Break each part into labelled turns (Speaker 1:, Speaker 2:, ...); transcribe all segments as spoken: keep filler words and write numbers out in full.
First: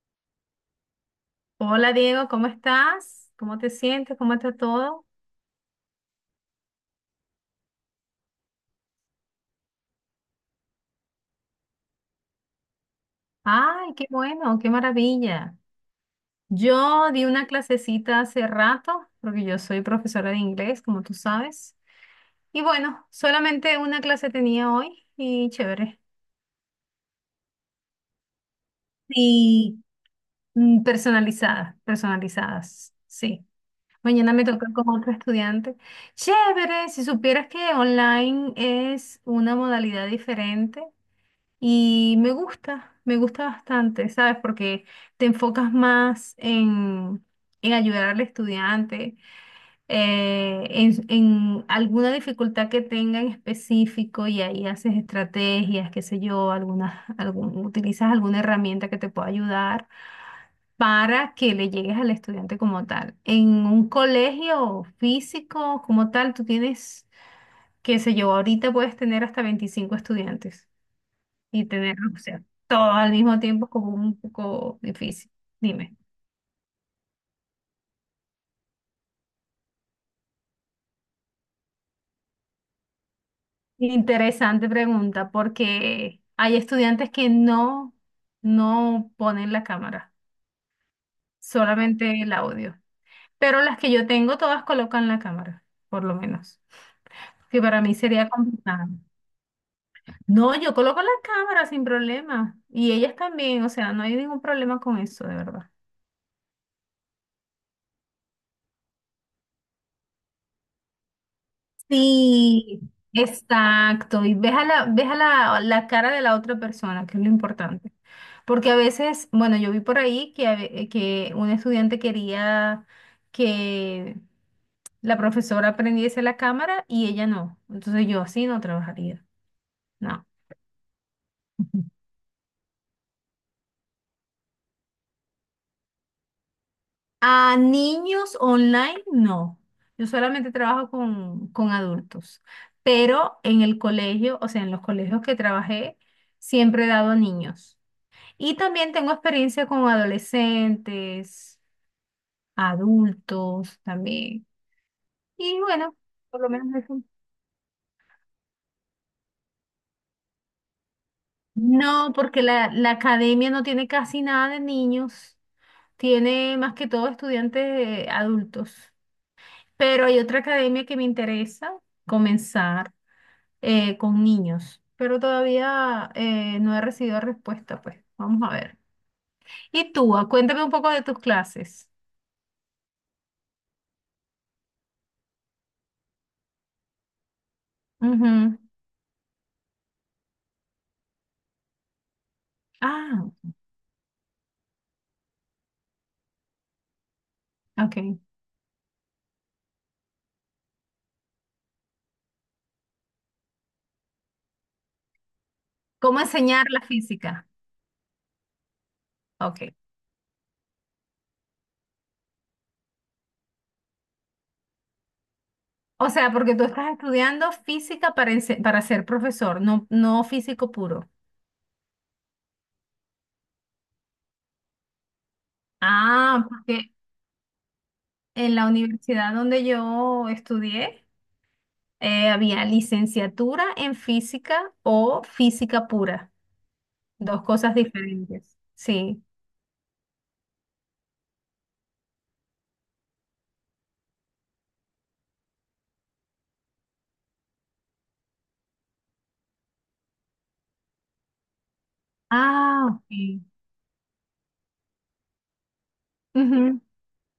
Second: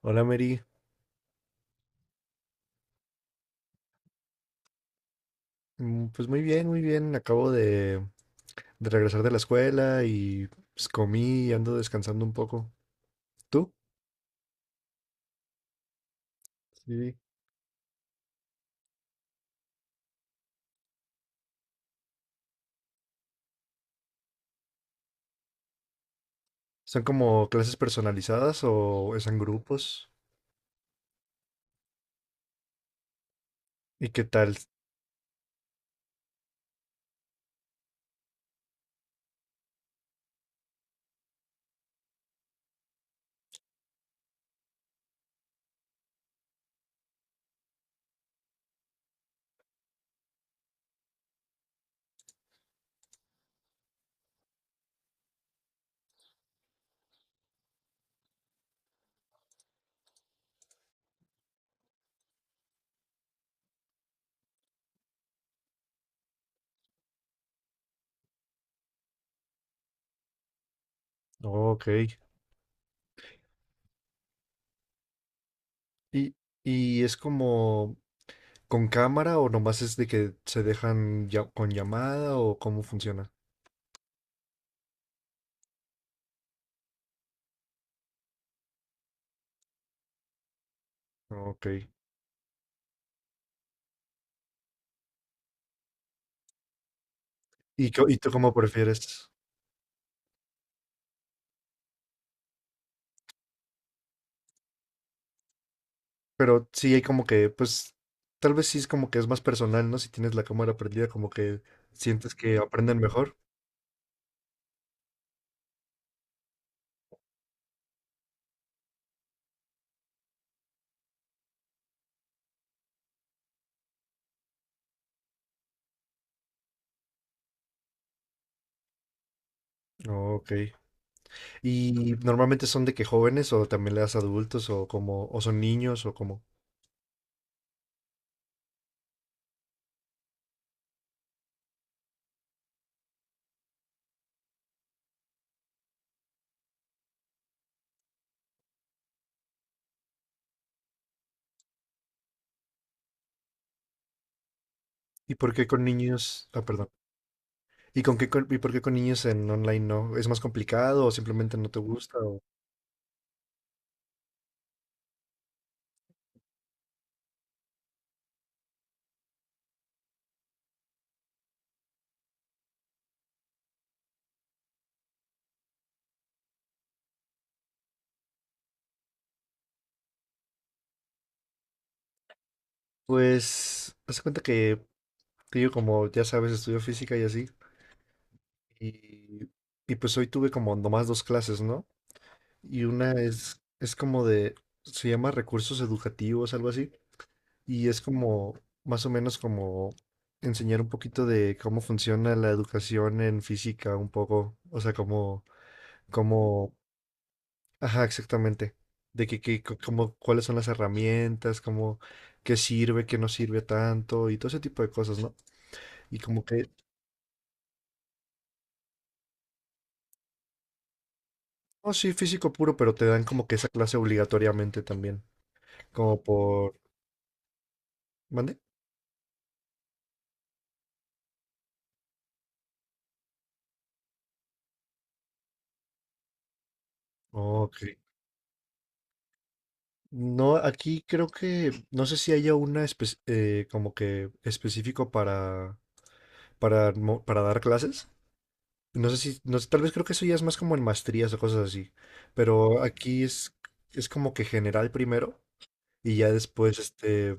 Speaker 1: Hola Mary.
Speaker 2: Hola Diego, ¿cómo estás? ¿Cómo te sientes? ¿Cómo está todo?
Speaker 1: Mm, pues muy bien, muy bien. Acabo de, de regresar de la escuela y pues comí y ando descansando un poco. ¿Tú?
Speaker 2: Ay, qué bueno, qué maravilla. Yo
Speaker 1: Sí.
Speaker 2: di una clasecita hace rato, porque yo soy profesora de inglés, como tú sabes. Y bueno, solamente una clase tenía hoy y chévere.
Speaker 1: ¿Son como clases personalizadas o es en
Speaker 2: Sí,
Speaker 1: grupos?
Speaker 2: mm, personalizadas, personalizadas, sí.
Speaker 1: ¿Y qué
Speaker 2: Mañana me
Speaker 1: tal?
Speaker 2: toca con otro estudiante. Chévere, si supieras que online es una modalidad diferente. Y me gusta, me gusta bastante, ¿sabes? Porque te enfocas más en, en ayudar al estudiante, eh, en, en alguna dificultad que tenga en específico y ahí haces estrategias, qué sé yo, algunas, algún, utilizas alguna herramienta que te pueda ayudar para que le llegues al estudiante como tal. En un colegio físico como tal, tú tienes, qué sé yo, ahorita puedes tener hasta veinticinco estudiantes y
Speaker 1: Oh, ok.
Speaker 2: tener, o sea, todo al mismo tiempo es como un poco difícil. Dime.
Speaker 1: ¿Y, y es como con cámara o nomás es de que se dejan ya- con llamada o cómo funciona?
Speaker 2: Interesante pregunta, porque hay estudiantes que no, no ponen la cámara,
Speaker 1: Ok.
Speaker 2: solamente el audio. Pero las que yo tengo, todas colocan la cámara, por lo menos. Que para
Speaker 1: ¿Y,
Speaker 2: mí
Speaker 1: co- y
Speaker 2: sería
Speaker 1: tú cómo
Speaker 2: complicado.
Speaker 1: prefieres?
Speaker 2: No, yo coloco la cámara sin problema. Y ellas también, o sea, no hay ningún problema con eso, de verdad.
Speaker 1: Pero sí hay como que, pues, tal vez sí es como que es más personal, ¿no? Si tienes la cámara prendida, como que sientes que
Speaker 2: Sí,
Speaker 1: aprenden mejor.
Speaker 2: exacto. Y ves a la, ves a la, la cara de la otra persona, que es lo importante. Porque a veces, bueno, yo vi por ahí que, a ve- que un estudiante quería que la profesora prendiese la cámara y ella no. Entonces yo así no trabajaría. No.
Speaker 1: Oh, ok. ¿Y normalmente son de que jóvenes o también le das a adultos o como, o son niños o como?
Speaker 2: A niños online, no. Yo solamente trabajo con, con adultos. Pero en el colegio, o sea, en los colegios que trabajé, siempre he dado a niños. Y también tengo experiencia con adolescentes, adultos también.
Speaker 1: ¿Y por
Speaker 2: Y
Speaker 1: qué con
Speaker 2: bueno, por
Speaker 1: niños?
Speaker 2: lo
Speaker 1: Ah,
Speaker 2: menos
Speaker 1: perdón.
Speaker 2: eso.
Speaker 1: ¿Y con qué con- y por qué con niños en online no? ¿Es más complicado o simplemente no te
Speaker 2: No,
Speaker 1: gusta? O...
Speaker 2: porque la, la academia no tiene casi nada de niños, tiene más que todo estudiantes eh, adultos. Pero hay otra academia que me interesa comenzar eh, con niños, pero todavía eh, no he recibido respuesta, pues vamos a ver. Y tú, ah, cuéntame un poco de tus clases.
Speaker 1: Pues, haz de cuenta que, que yo como ya sabes, estudio física y así.
Speaker 2: Ujú.
Speaker 1: Y, y pues hoy tuve como nomás dos clases, ¿no? Y una
Speaker 2: Ah,
Speaker 1: es, es como de, se llama recursos educativos, algo así, y
Speaker 2: ok.
Speaker 1: es como, más o menos como enseñar un poquito de cómo funciona la educación en física, un poco, o sea, como,
Speaker 2: ¿Cómo enseñar
Speaker 1: como,
Speaker 2: la física?
Speaker 1: ajá, exactamente, de que,
Speaker 2: Ok.
Speaker 1: que, co- como, cuáles son las herramientas, como, qué sirve, qué no sirve tanto, y todo ese tipo de cosas, ¿no?
Speaker 2: O
Speaker 1: Y
Speaker 2: sea,
Speaker 1: como
Speaker 2: porque tú
Speaker 1: que,
Speaker 2: estás estudiando física para, ense- para ser profesor, no, no físico puro.
Speaker 1: oh, sí, físico puro, pero te dan como que esa clase obligatoriamente también, como
Speaker 2: Ah,
Speaker 1: por,
Speaker 2: porque en
Speaker 1: ¿mande?
Speaker 2: la universidad donde yo estudié, eh, había licenciatura en física o física pura, dos cosas
Speaker 1: Ok.
Speaker 2: diferentes. Sí.
Speaker 1: No, aquí creo que, no sé si haya una espe- eh, como que específico para, para, mo- para dar clases. No sé si, no sé, tal vez creo que eso ya es más como en maestrías o cosas así. Pero
Speaker 2: Ah, ok.
Speaker 1: aquí es, es como que general primero y ya después,
Speaker 2: Ujú.
Speaker 1: este,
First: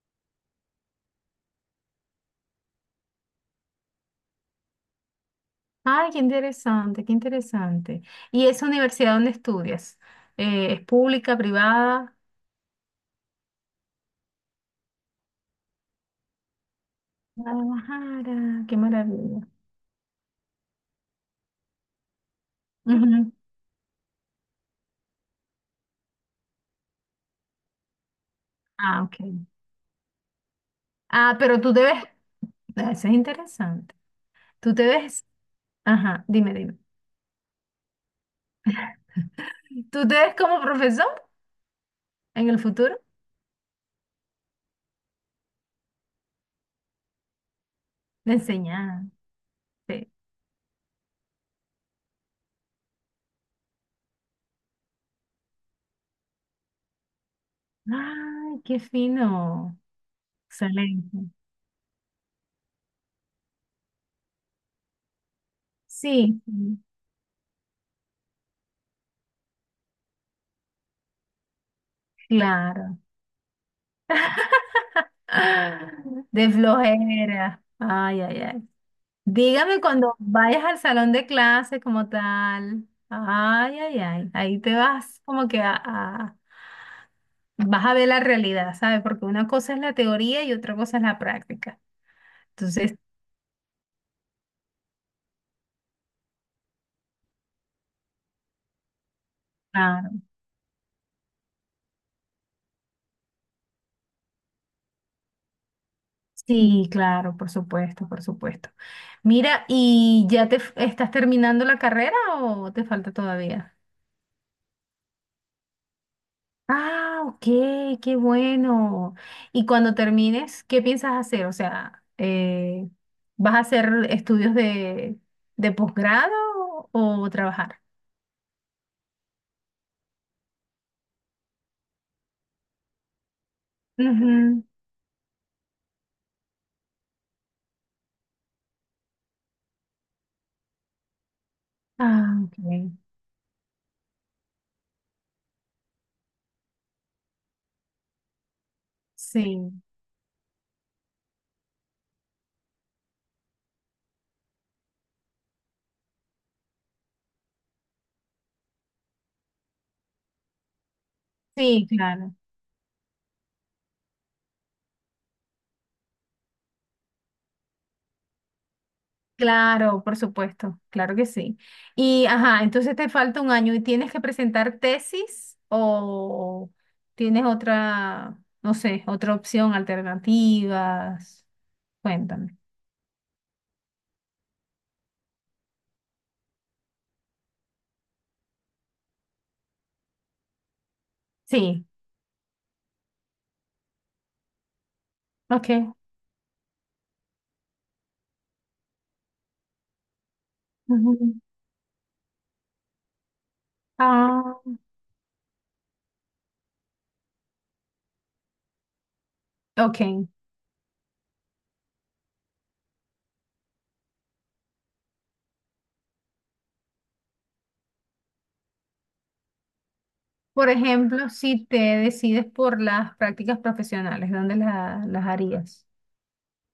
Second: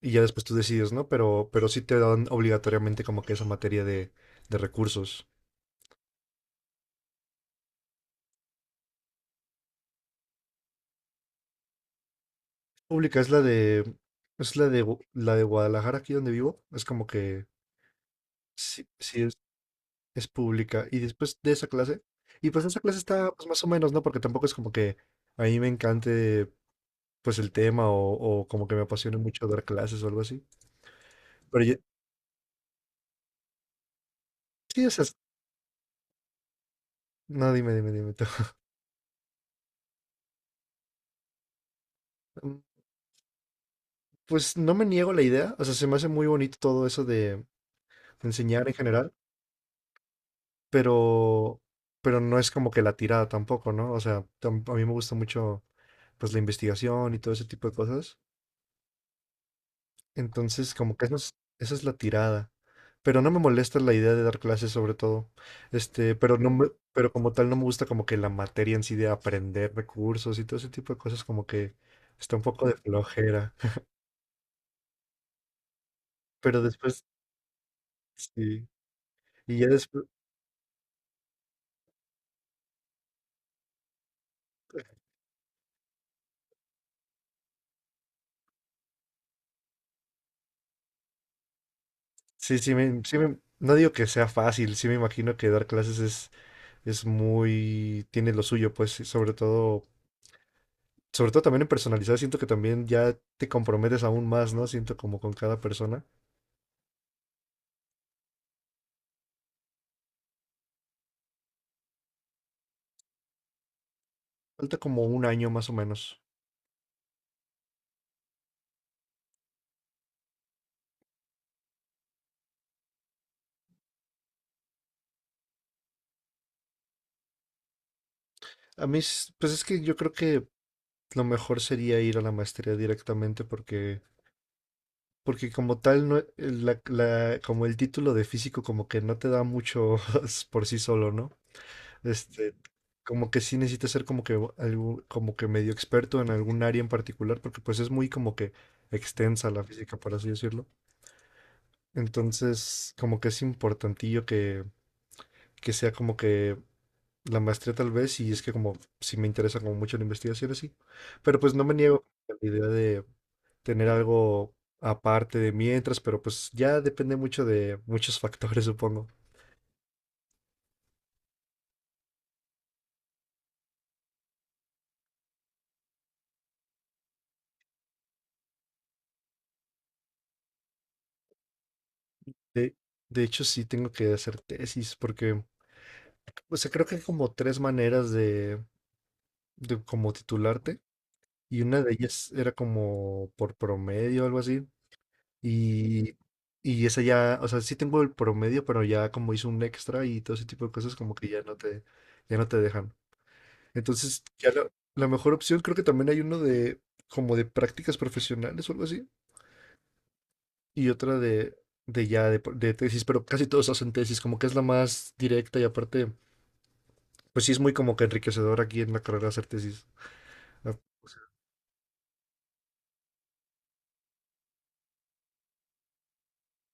Speaker 1: y ya después tú decides, ¿no? Pero, pero sí te dan obligatoriamente como que esa materia de, de recursos.
Speaker 2: Ay, qué interesante, qué interesante. ¿Y esa universidad donde estudias? Eh, ¿es pública, privada?
Speaker 1: Pública es la de, es la de, Gu- la de Guadalajara, aquí donde vivo. Es como que,
Speaker 2: Guadalajara, qué
Speaker 1: sí, sí
Speaker 2: maravilla.
Speaker 1: es pública. Y después de esa clase, y pues esa clase está
Speaker 2: Ujú.
Speaker 1: pues, más o menos, ¿no? Porque tampoco es como que a mí me encante pues el tema o, o como que me
Speaker 2: Ah,
Speaker 1: apasione
Speaker 2: ok.
Speaker 1: mucho dar clases o algo así.
Speaker 2: Ah, pero
Speaker 1: Pero
Speaker 2: tú
Speaker 1: yo,
Speaker 2: te ves, ah, eso es interesante. Tú
Speaker 1: sí,
Speaker 2: te
Speaker 1: o sea, es-
Speaker 2: ves, ajá, dime, dime.
Speaker 1: no, dime, dime, dime tú.
Speaker 2: ¿Tú te ves como profesor en el
Speaker 1: Mm,
Speaker 2: futuro?
Speaker 1: Pues no me niego la idea, o sea, se me hace muy bonito todo eso de
Speaker 2: De
Speaker 1: enseñar en
Speaker 2: enseñar.
Speaker 1: general,
Speaker 2: Sí.
Speaker 1: pero, pero no es como que la tirada tampoco, ¿no? O sea, tam- a mí me gusta mucho pues la investigación y todo ese tipo de cosas.
Speaker 2: Ay, qué fino.
Speaker 1: Entonces, como que eso
Speaker 2: Excelente.
Speaker 1: es- esa es la tirada. Pero no me molesta la idea de dar clases sobre todo. Este, pero
Speaker 2: Sí,
Speaker 1: no me-
Speaker 2: sí,
Speaker 1: pero como tal no me gusta como que la materia en sí de aprender recursos y todo ese tipo de cosas como que está un poco de
Speaker 2: claro.
Speaker 1: flojera.
Speaker 2: Ah, de
Speaker 1: Pero después,
Speaker 2: flojera. Ay, ay, ay.
Speaker 1: sí. Y ya
Speaker 2: Dígame
Speaker 1: después,
Speaker 2: cuando vayas al salón de clase como tal. Ay, ay, ay. Ahí te vas como que a, a- vas a ver la realidad, ¿sabes? Porque una cosa es la teoría y otra cosa es la práctica.
Speaker 1: sí, sí,
Speaker 2: Entonces,
Speaker 1: me, sí me- no digo que sea fácil, sí me imagino que dar clases es, es muy, tiene lo suyo, pues, sí, sobre todo,
Speaker 2: claro,
Speaker 1: sobre todo también en personalizar, siento que también ya te comprometes aún más, ¿no? Siento como con cada persona.
Speaker 2: sí, claro, por supuesto, por supuesto. Mira, ¿y ya te f- estás terminando la carrera o te falta todavía?
Speaker 1: Falta como un año más o menos.
Speaker 2: Ah, ok, qué bueno. Y cuando termines, ¿qué piensas hacer? O sea, eh, ¿vas a hacer estudios de, de posgrado o trabajar?
Speaker 1: A mí, s- pues es que yo creo que lo mejor sería ir a la maestría directamente porque,
Speaker 2: Ujú.
Speaker 1: porque como tal, no, la, la- como el título de físico como que no te da mucho por sí solo, ¿no?
Speaker 2: Ah,
Speaker 1: Este,
Speaker 2: ok.
Speaker 1: como que sí necesitas ser como que algo, como que medio experto en algún área en particular porque pues es muy como que extensa la
Speaker 2: Sí,
Speaker 1: física, por así decirlo. Entonces, como que es importantillo que, que sea como que la maestría tal vez, y es que como si me interesa como mucho la investigación así, pero pues no me
Speaker 2: sí,
Speaker 1: niego a
Speaker 2: claro.
Speaker 1: la idea de tener algo aparte de mientras, pero pues ya depende mucho de muchos factores, supongo.
Speaker 2: Claro, por supuesto, claro que sí. Y, ajá, entonces te falta un año y tienes que presentar tesis o tienes otra, no sé, otra opción, alternativas. Cuéntame.
Speaker 1: De, de hecho, sí tengo que hacer tesis, porque, o sea, creo que hay como tres maneras de, de como titularte, y una
Speaker 2: Sí,
Speaker 1: de ellas era como por promedio, algo así,
Speaker 2: ok.
Speaker 1: y, y esa ya, o sea, sí tengo el promedio, pero ya como hice un extra y todo ese tipo de cosas, como
Speaker 2: Ujú.
Speaker 1: que ya no te, ya no te dejan. Entonces, ya
Speaker 2: Ah,
Speaker 1: la, la mejor opción, creo que también hay uno de como de prácticas profesionales o algo así,
Speaker 2: ok.
Speaker 1: y otra de, de ya de, por- de tesis, pero casi todos hacen tesis, como que es la más directa y aparte, pues sí es muy como que enriquecedor aquí en la carrera hacer tesis.
Speaker 2: Por
Speaker 1: Ah,
Speaker 2: ejemplo, si te decides por las prácticas profesionales, ¿dónde la- las harías?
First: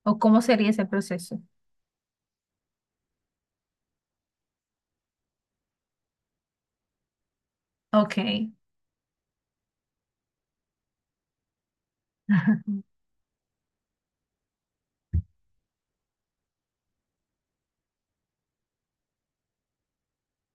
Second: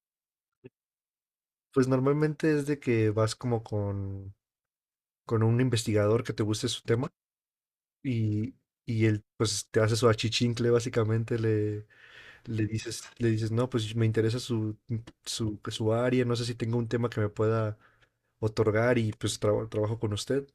Speaker 2: ¿O cómo sería ese proceso?
Speaker 1: pues normalmente es de que vas como con, con un investigador que te guste su tema
Speaker 2: Ok.
Speaker 1: y, y él pues te hace su achichincle, básicamente le, le dices, le dices, no, pues me interesa su, su, su área, no sé si tengo un tema que me pueda otorgar y pues traba- trabajo con usted.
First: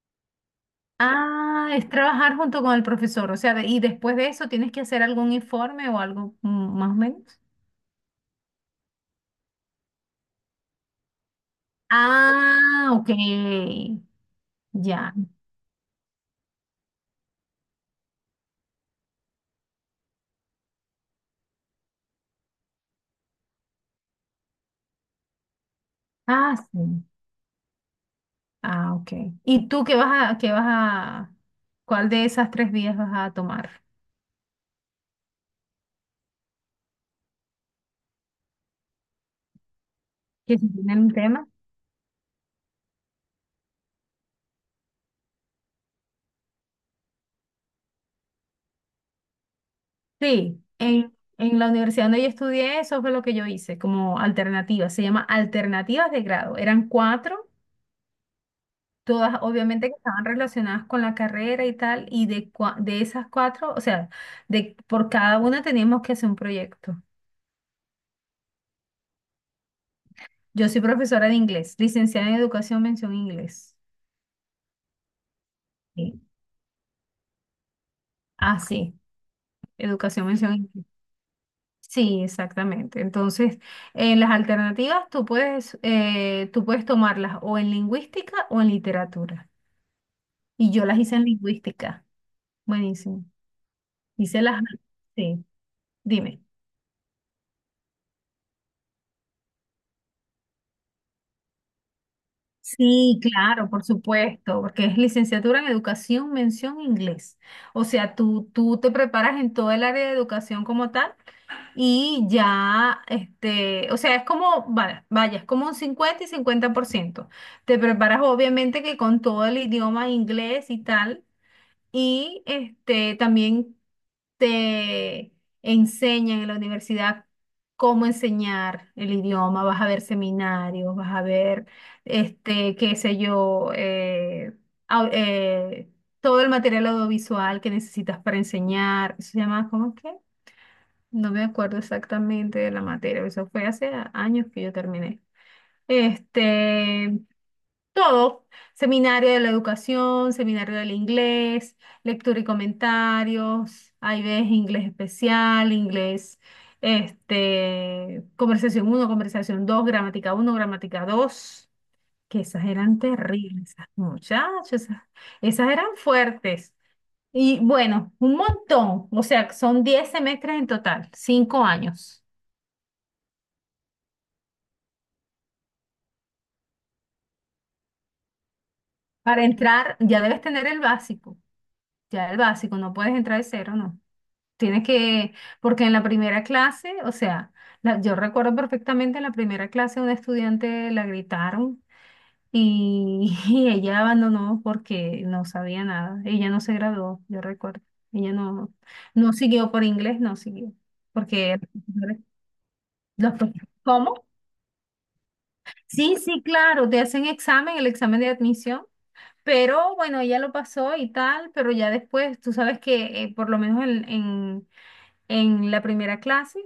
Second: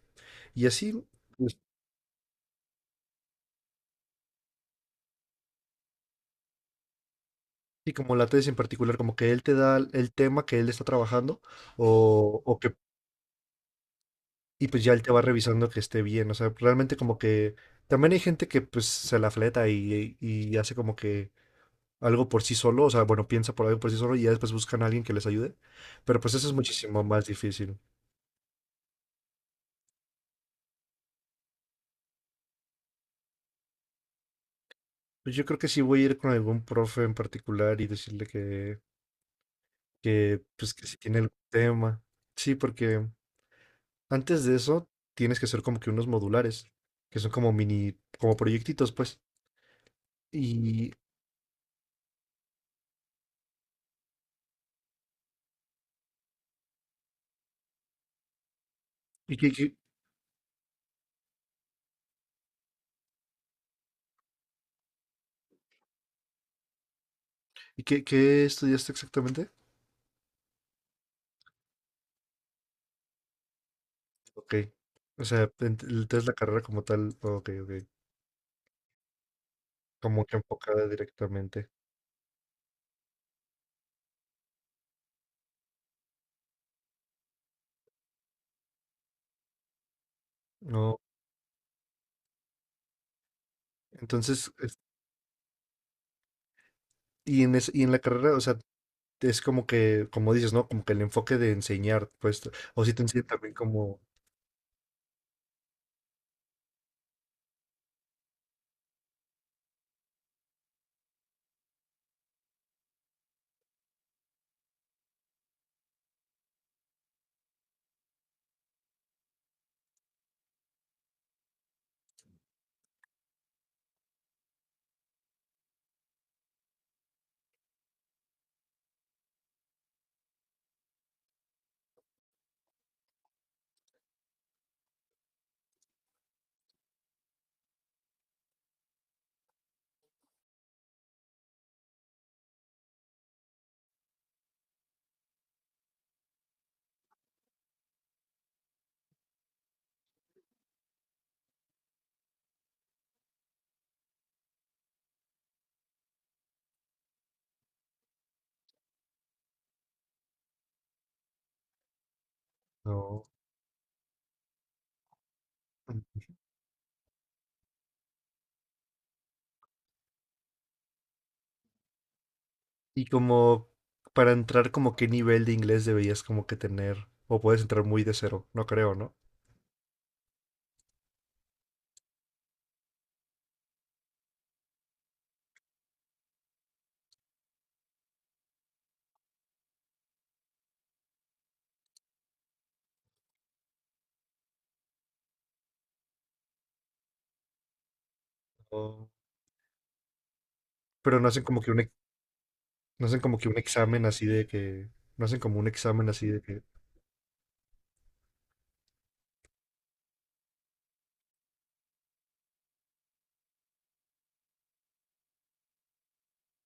Speaker 1: Y así, pues,
Speaker 2: Ah, es trabajar junto con el profesor, o sea, de- y después de eso tienes que hacer algún informe o algo mm, más o menos.
Speaker 1: y como la tesis en particular, como que él te da el tema que él está trabajando o, o que,
Speaker 2: Ah, ok,
Speaker 1: y pues ya él te
Speaker 2: ya.
Speaker 1: va revisando que esté bien. O sea, realmente como que también hay gente que pues se la fleta y, y hace como que algo por sí solo, o sea, bueno, piensa por algo por sí solo y ya después buscan a alguien que les ayude. Pero pues eso es
Speaker 2: Ah,
Speaker 1: muchísimo
Speaker 2: sí.
Speaker 1: más difícil.
Speaker 2: Ah, ok. ¿Y tú qué vas a, qué vas a, cuál de esas tres vías vas a tomar?
Speaker 1: Pues yo creo que sí voy a ir con algún profe en particular y decirle que, que
Speaker 2: ¿Que si
Speaker 1: pues que si
Speaker 2: tienen un
Speaker 1: tiene algún
Speaker 2: tema?
Speaker 1: tema. Sí, porque antes de eso, tienes que hacer como que unos modulares, que son como mini, como proyectitos, pues.
Speaker 2: Sí,
Speaker 1: ¿Y,
Speaker 2: en, en la universidad donde yo estudié, eso fue lo que yo hice como alternativa. Se llama alternativas de grado. Eran cuatro.
Speaker 1: y,
Speaker 2: Todas
Speaker 1: qué, qué-
Speaker 2: obviamente que estaban relacionadas con la carrera y tal, y de, cua- de esas cuatro, o sea, de, por cada una teníamos que hacer un proyecto.
Speaker 1: y qué- Qué estudiaste exactamente?
Speaker 2: Yo soy profesora de inglés, licenciada en educación, mención inglés.
Speaker 1: Ok. O sea, ent-
Speaker 2: Sí.
Speaker 1: entonces la carrera como tal, ok, ok.
Speaker 2: Ah, sí,
Speaker 1: Como
Speaker 2: educación,
Speaker 1: que
Speaker 2: mención inglés.
Speaker 1: enfocada directamente.
Speaker 2: Sí, exactamente. Entonces, en las alternativas tú puedes, eh, tú puedes tomarlas o en lingüística o en literatura. Y yo las
Speaker 1: No.
Speaker 2: hice en lingüística. Buenísimo. Hice
Speaker 1: Entonces,
Speaker 2: las...
Speaker 1: es-
Speaker 2: Sí, dime.
Speaker 1: y en, es- y en la carrera, o sea, es como que, como dices, ¿no? Como que el enfoque de enseñar, pues, o si te
Speaker 2: Sí,
Speaker 1: enseñan también
Speaker 2: claro, por
Speaker 1: como,
Speaker 2: supuesto, porque es licenciatura en educación, mención inglés. O sea, tú, tú te preparas en todo el área de educación como tal y ya, este, o sea, es como, vaya, vaya, es como un cincuenta y cincuenta por ciento. Te preparas obviamente que con todo el idioma inglés y tal, y este, también te enseñan en la universidad cómo enseñar el idioma, vas a ver seminarios, vas a ver, este, qué sé yo, eh, au- eh, todo el material audiovisual que necesitas para enseñar. Eso se llama, ¿cómo es que? No me acuerdo exactamente de la materia, eso fue hace a- años que yo terminé. Este, todo, seminario de la educación, seminario del inglés, lectura y comentarios, ahí ves inglés especial, inglés, este, conversación uno, conversación dos, gramática uno, gramática dos. Que esas eran
Speaker 1: no.
Speaker 2: terribles, esas muchachas, esas, esas eran fuertes. Y bueno, un montón, o sea, son diez semestres en total, cinco años.
Speaker 1: Y como para entrar, como qué nivel de inglés deberías como que tener, o puedes entrar muy de cero, no creo, ¿no?
Speaker 2: Para entrar ya debes tener el básico, ya el básico, no puedes entrar de cero, ¿no? Tienes que, porque en la primera clase, o sea, la- yo recuerdo perfectamente en la primera clase una estudiante la gritaron y, y ella abandonó porque no sabía nada. Ella no se graduó, yo recuerdo. Ella no,
Speaker 1: O-
Speaker 2: no siguió por inglés, no siguió.
Speaker 1: Pero no hacen
Speaker 2: Porque
Speaker 1: como que un, ex- no hacen
Speaker 2: los
Speaker 1: como que un
Speaker 2: profesores-
Speaker 1: examen
Speaker 2: ¿Cómo?
Speaker 1: así de que, no hacen como un examen
Speaker 2: Sí,
Speaker 1: así de
Speaker 2: sí,
Speaker 1: que,
Speaker 2: claro, te hacen examen, el examen de admisión. Pero bueno, ella lo pasó y tal, pero ya después, tú sabes que eh, por lo menos en, en en la primera clase,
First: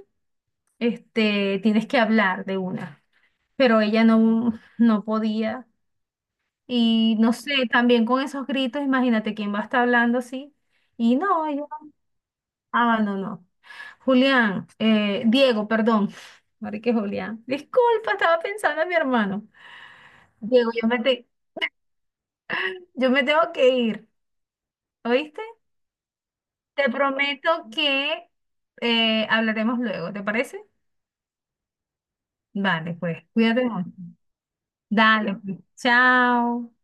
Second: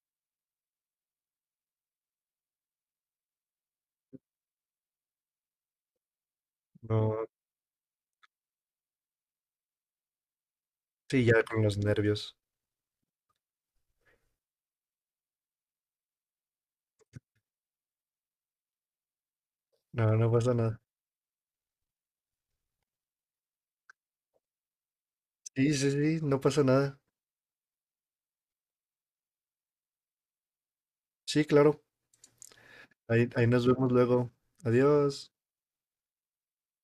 Speaker 2: este, tienes que hablar de una. Pero ella no, no podía. Y
Speaker 1: no,
Speaker 2: no sé, también con esos gritos, imagínate quién va a estar hablando así. Y
Speaker 1: sí, ya
Speaker 2: no,
Speaker 1: con
Speaker 2: ella
Speaker 1: los nervios.
Speaker 2: abandonó. Julián, eh, Diego, perdón. Marique Julián. Disculpa, estaba pensando en mi hermano.
Speaker 1: No, no pasa
Speaker 2: Diego,
Speaker 1: nada.
Speaker 2: yo me, te- yo me tengo que ir. ¿Oíste?
Speaker 1: Sí, sí, sí, no pasa
Speaker 2: Te
Speaker 1: nada.
Speaker 2: prometo que eh, hablaremos luego, ¿te parece?
Speaker 1: Sí, claro.
Speaker 2: Vale, pues,
Speaker 1: Ahí, ahí
Speaker 2: cuídate
Speaker 1: nos
Speaker 2: mucho.
Speaker 1: vemos luego. Adiós.
Speaker 2: Dale, pues. Chao.